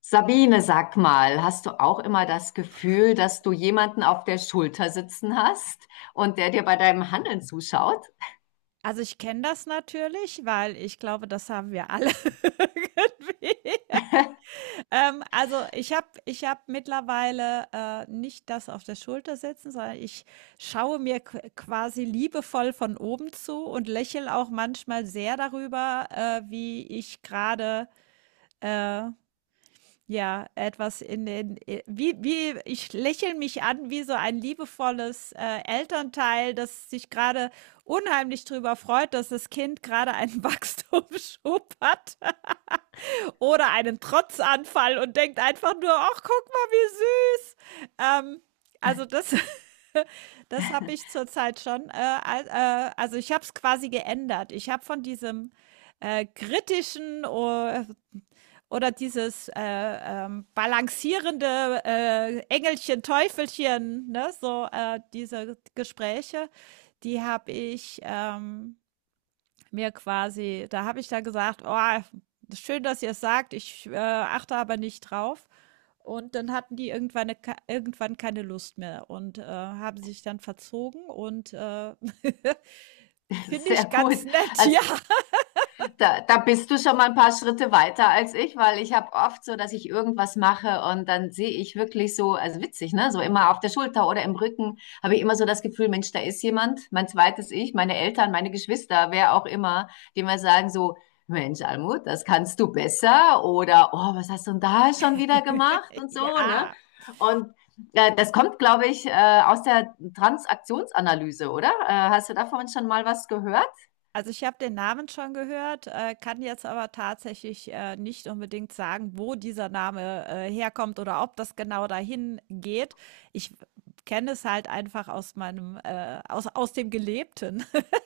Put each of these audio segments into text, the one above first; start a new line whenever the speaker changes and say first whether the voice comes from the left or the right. left: Sabine, sag mal, hast du auch immer das Gefühl, dass du jemanden auf der Schulter sitzen hast und der dir bei deinem Handeln zuschaut?
right: Also, ich kenne das natürlich, weil ich glaube, das haben wir alle irgendwie. Also, ich habe mittlerweile, nicht das auf der Schulter sitzen, sondern ich schaue mir qu quasi liebevoll von oben zu und lächle auch manchmal sehr darüber, wie ich gerade. Äh, Ja, etwas in den wie ich lächle mich an wie so ein liebevolles, Elternteil, das sich gerade unheimlich drüber freut, dass das Kind gerade einen Wachstumsschub hat oder einen Trotzanfall und denkt einfach nur: „Ach, guck mal, wie süß.“ Ähm, also, das das habe ich zurzeit schon, al also, ich habe es quasi geändert. Ich habe von diesem kritischen, oder dieses balancierende Engelchen, Teufelchen, ne? So diese Gespräche, die habe ich mir quasi, da habe ich da gesagt, oh, schön, dass ihr es sagt, ich achte aber nicht drauf. Und dann hatten die irgendwann keine Lust mehr und haben sich dann verzogen und finde
left: Sehr
right: ich ganz
left: gut.
right: nett,
left: Also,
right: ja.
left: da, da bist du schon mal ein paar Schritte weiter als ich, weil ich habe oft so, dass ich irgendwas mache und dann sehe ich wirklich so, also witzig, ne? So immer auf der Schulter oder im Rücken habe ich immer so das Gefühl, Mensch, da ist jemand, mein zweites Ich, meine Eltern, meine Geschwister, wer auch immer, die mir sagen so, Mensch, Almut, das kannst du besser oder oh, was hast du denn da schon wieder gemacht und so, ne?
right: Ja,
left: Und das kommt, glaube ich, aus der Transaktionsanalyse, oder? Hast du davon schon mal was gehört?
right: also, ich habe den Namen schon gehört, kann jetzt aber tatsächlich, nicht unbedingt sagen, wo dieser Name, herkommt oder ob das genau dahin geht. Ich kenne es halt einfach aus meinem, aus dem Gelebten.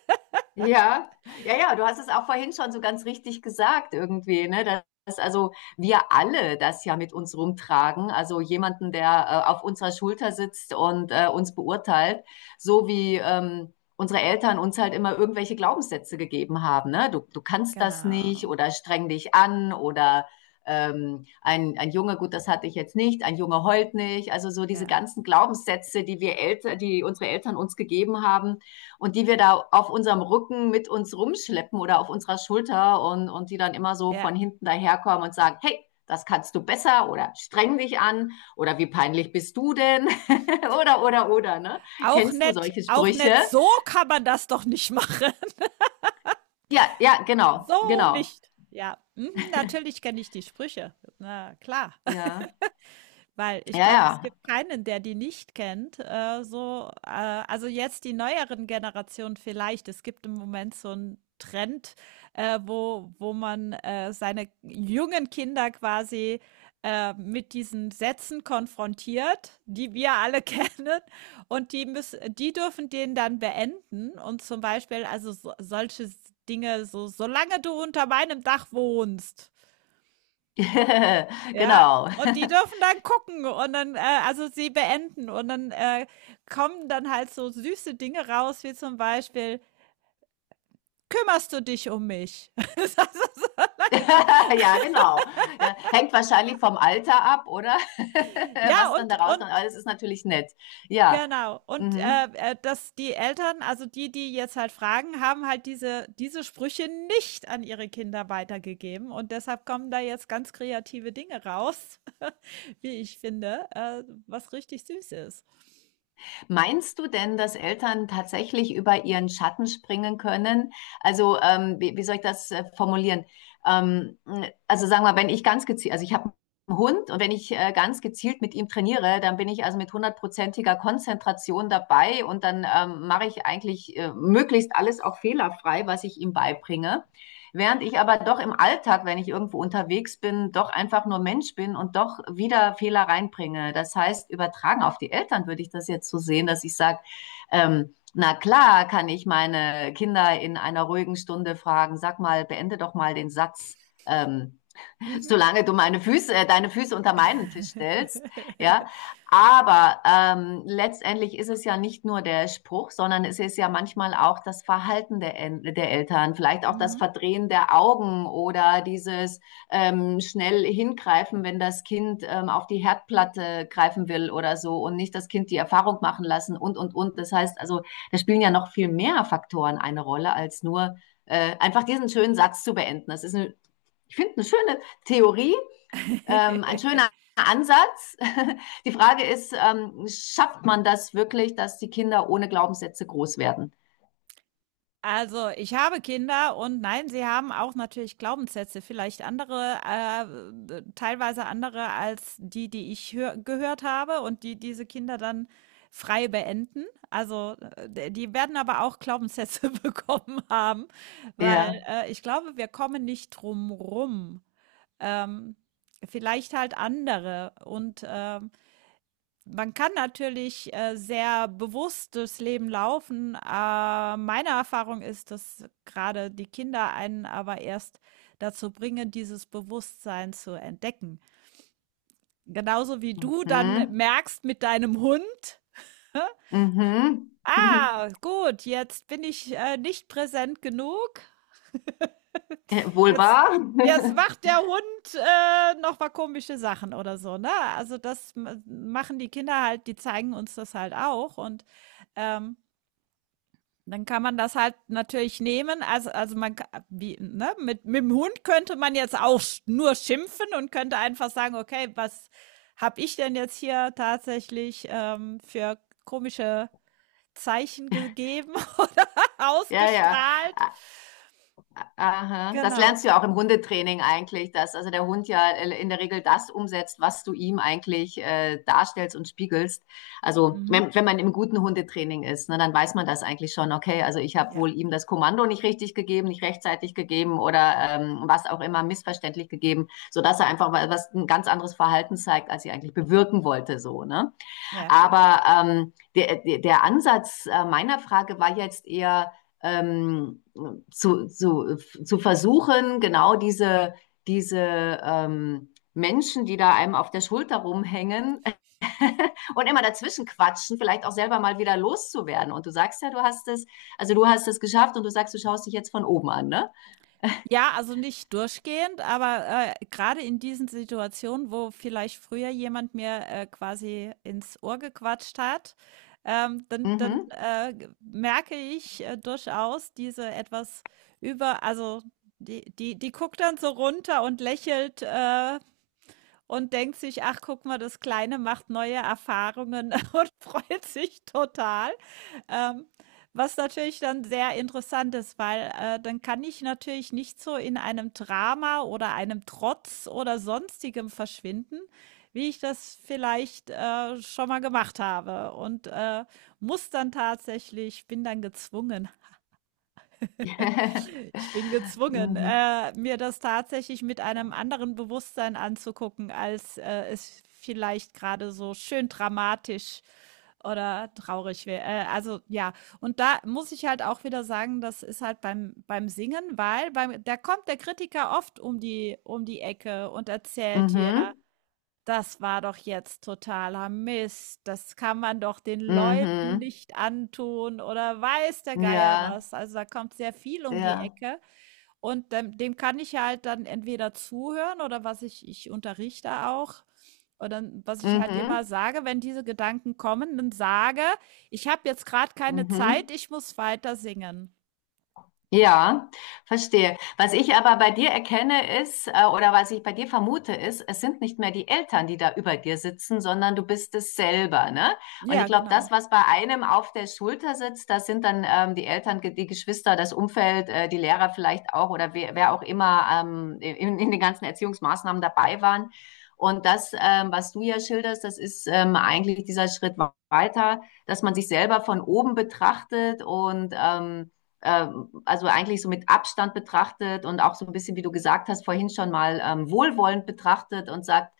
left: Ja, ja, du hast es auch vorhin schon so ganz richtig gesagt irgendwie, ne? Dass also wir alle das ja mit uns rumtragen, also jemanden, der auf unserer Schulter sitzt und uns beurteilt, so wie unsere Eltern uns halt immer irgendwelche Glaubenssätze gegeben haben, ne? Du kannst das nicht
right: Genau.
left: oder streng dich an oder ein Junge, gut, das hatte ich jetzt nicht, ein Junge heult nicht, also so diese
right: Ja.
left: ganzen Glaubenssätze, die wir Eltern, die unsere Eltern uns gegeben haben und die wir da auf unserem Rücken mit uns rumschleppen oder auf unserer Schulter und die dann immer so
right: Ja.
left: von hinten daherkommen und sagen, hey, das kannst du besser oder streng dich an oder wie peinlich bist du denn oder oder ne,
right: Auch
left: kennst du
right: nett,
left: solche
right: auch
left: Sprüche?
right: nett. So kann man das doch nicht machen.
left: Ja, ja, genau,
right: So
left: genau.
right: nicht. Ja. Mhm. Natürlich kenne ich die Sprüche. Na klar.
left: Ja,
right: Weil ich glaube, es
left: ja,
right: gibt keinen, der die nicht kennt. Also jetzt die neueren Generationen vielleicht. Es gibt im Moment so einen Trend, wo man seine jungen Kinder quasi mit diesen Sätzen konfrontiert, die wir alle kennen. Und die dürfen den dann beenden. Und zum Beispiel, also so, solche Dinge, so, solange du unter meinem Dach wohnst.
left: ja.
right: Ja,
left: Genau.
right: und die dürfen dann gucken und dann also, sie beenden und dann, kommen dann halt so süße Dinge raus, wie zum Beispiel: „Kümmerst du dich um mich?“ Solange du
left: Ja, genau. Ja, hängt wahrscheinlich vom Alter ab, oder?
right: ja,
left: Was dann
right: und
left: da
right: und
left: rauskommt. Aber das ist natürlich nett. Ja.
right: genau. Und,
left: Mhm.
right: dass die Eltern, also, die jetzt halt fragen, haben halt diese Sprüche nicht an ihre Kinder weitergegeben und deshalb kommen da jetzt ganz kreative Dinge raus, wie ich finde, was richtig süß ist.
left: Meinst du denn, dass Eltern tatsächlich über ihren Schatten springen können? Also, wie soll ich das formulieren? Ähm, also sagen wir, wenn ich ganz gezielt, also ich habe einen Hund und wenn ich ganz gezielt mit ihm trainiere, dann bin ich also mit hundertprozentiger Konzentration dabei und dann mache ich eigentlich möglichst alles auch fehlerfrei, was ich ihm beibringe. Während ich aber doch im Alltag, wenn ich irgendwo unterwegs bin, doch einfach nur Mensch bin und doch wieder Fehler reinbringe. Das heißt, übertragen auf die Eltern würde ich das jetzt so sehen, dass ich sage, na klar kann ich meine Kinder in einer ruhigen Stunde fragen, sag mal, beende doch mal den Satz. Ähm,
right: Mhm.
left: solange du meine Füße, deine Füße unter meinen Tisch stellst, ja. Aber letztendlich ist es ja nicht nur der Spruch, sondern es ist ja manchmal auch das Verhalten der Eltern, vielleicht auch das
right: Mhm.
left: Verdrehen der Augen oder dieses schnell hingreifen, wenn das Kind auf die Herdplatte greifen will oder so und nicht das Kind die Erfahrung machen lassen und, und. Das heißt also, da spielen ja noch viel mehr Faktoren eine Rolle als nur einfach diesen schönen Satz zu beenden. Das ist eine, ich finde, eine schöne Theorie, ein schöner Ansatz. Die Frage ist, schafft man das wirklich, dass die Kinder ohne Glaubenssätze groß werden?
right: Also, ich habe Kinder und nein, sie haben auch natürlich Glaubenssätze, vielleicht andere, teilweise andere als die, die ich hör gehört habe und die diese Kinder dann frei beenden. Also, die werden aber auch Glaubenssätze bekommen haben, weil
left: Ja.
right: ich glaube, wir kommen nicht drum rum. Ähm, Vielleicht halt andere und man kann natürlich, sehr bewusst durchs Leben laufen. Meine Erfahrung ist, dass gerade die Kinder einen aber erst dazu bringen, dieses Bewusstsein zu entdecken. Genauso wie du dann
left: Hm.
right: merkst mit deinem Hund,
left: Mhm.
right: „Ah, gut, jetzt bin ich, nicht präsent genug.
left: Wohl
right: Jetzt
left: wahr?
right: jetzt macht der Hund, noch mal komische Sachen“ oder so, ne? Also, das ma machen die Kinder halt, die zeigen uns das halt auch und, ähm Dann kann man das halt natürlich nehmen. Also man, ka- wie, ne, mit dem Hund könnte man jetzt auch nur schimpfen und könnte einfach sagen, okay, was habe ich denn jetzt hier tatsächlich für komische Zeichen gegeben oder
left: Ja, ja.
right: ausgestrahlt?
left: Aha. Das
right: Genau.
left: lernst du ja auch im Hundetraining eigentlich, dass also der Hund ja in der Regel das umsetzt, was du ihm eigentlich darstellst und spiegelst. Also
right: Mhm.
left: wenn man im guten Hundetraining ist, ne, dann weiß man das eigentlich schon, okay, also ich habe
right: Ja,
left: wohl ihm das Kommando nicht richtig gegeben, nicht rechtzeitig gegeben oder was auch immer missverständlich gegeben, sodass er einfach was ein ganz anderes Verhalten zeigt, als ich eigentlich bewirken wollte, so, ne?
right: ja.
left: Aber der Ansatz meiner Frage war jetzt eher ähm, zu versuchen, genau diese Menschen, die da einem auf der Schulter rumhängen und immer dazwischen quatschen, vielleicht auch selber mal wieder loszuwerden. Und du sagst ja, du hast also du hast es geschafft und du sagst, du schaust dich jetzt von oben an, ne?
right: Ja, also nicht durchgehend, aber gerade in diesen Situationen, wo vielleicht früher jemand mir quasi ins Ohr gequatscht hat, dann
left: Mhm.
right: merke ich durchaus diese also die, die guckt dann so runter und lächelt. Und denkt sich: „Ach, guck mal, das Kleine macht neue Erfahrungen“ und freut sich total. Ähm, Was natürlich dann sehr interessant ist, weil, dann kann ich natürlich nicht so in einem Drama oder einem Trotz oder Sonstigem verschwinden, wie ich das vielleicht, schon mal gemacht habe und, muss dann tatsächlich bin dann gezwungen Ich bin gezwungen,
left: Mhm.
right: mir das tatsächlich mit einem anderen Bewusstsein anzugucken, als, es vielleicht gerade so schön dramatisch oder traurig wäre. Also, ja. Und da muss ich halt auch wieder sagen, das ist halt beim Singen, weil beim da kommt der Kritiker oft um die Ecke und erzählt dir,
left: Mhm.
right: das war doch jetzt totaler Mist. Das kann man doch den Leuten
left: Mhm.
right: nicht antun oder weiß der Geier
left: Ja,
right: was. Also, da kommt sehr viel um die
left: ja.
right: Ecke und dem kann ich ja halt dann entweder zuhören oder was ich unterrichte auch und dann, was ich halt immer
left: Mhm.
right: sage, wenn diese Gedanken kommen, dann sage: „Ich habe jetzt gerade keine Zeit,
left: Mhm.
right: ich muss weiter singen.“
left: Ja, verstehe. Was ich aber bei dir erkenne ist, oder was ich bei dir vermute ist, es sind nicht mehr die Eltern, die da über dir sitzen, sondern du bist es selber, ne? Und ich
right: Ja,
left: glaube,
right: genau.
left: das, was bei einem auf der Schulter sitzt, das sind dann die Eltern, die Geschwister, das Umfeld, die Lehrer vielleicht auch oder wer auch immer in den ganzen Erziehungsmaßnahmen dabei waren. Und das, was du ja schilderst, das ist eigentlich dieser Schritt weiter, dass man sich selber von oben betrachtet und also eigentlich so mit Abstand betrachtet und auch so ein bisschen, wie du gesagt hast, vorhin schon mal wohlwollend betrachtet und sagt,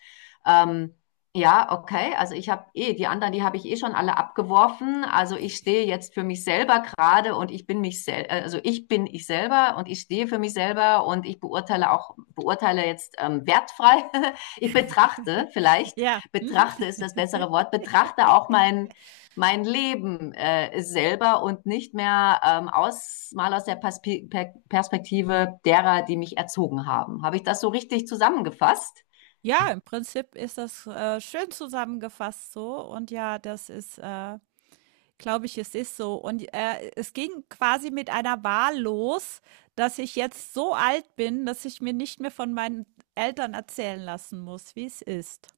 left: ähm, ja, okay, also ich habe eh, die anderen, die habe ich eh schon alle abgeworfen. Also ich stehe jetzt für mich selber gerade und ich bin mich selber, also ich bin ich selber und ich stehe für mich selber und ich beurteile auch, beurteile jetzt wertfrei. Ich betrachte vielleicht,
right: Ja, mhm.
left: betrachte ist das bessere Wort, betrachte auch mein Leben selber und nicht mehr aus, mal aus der Perspektive derer, die mich erzogen haben. Habe ich das so richtig zusammengefasst?
right: Ja, im Prinzip ist das, schön zusammengefasst so und ja, das ist, glaube ich, es ist so. Und, es ging quasi mit einer Wahl los, dass ich jetzt so alt bin, dass ich mir nicht mehr von meinen Eltern erzählen lassen muss, wie es ist.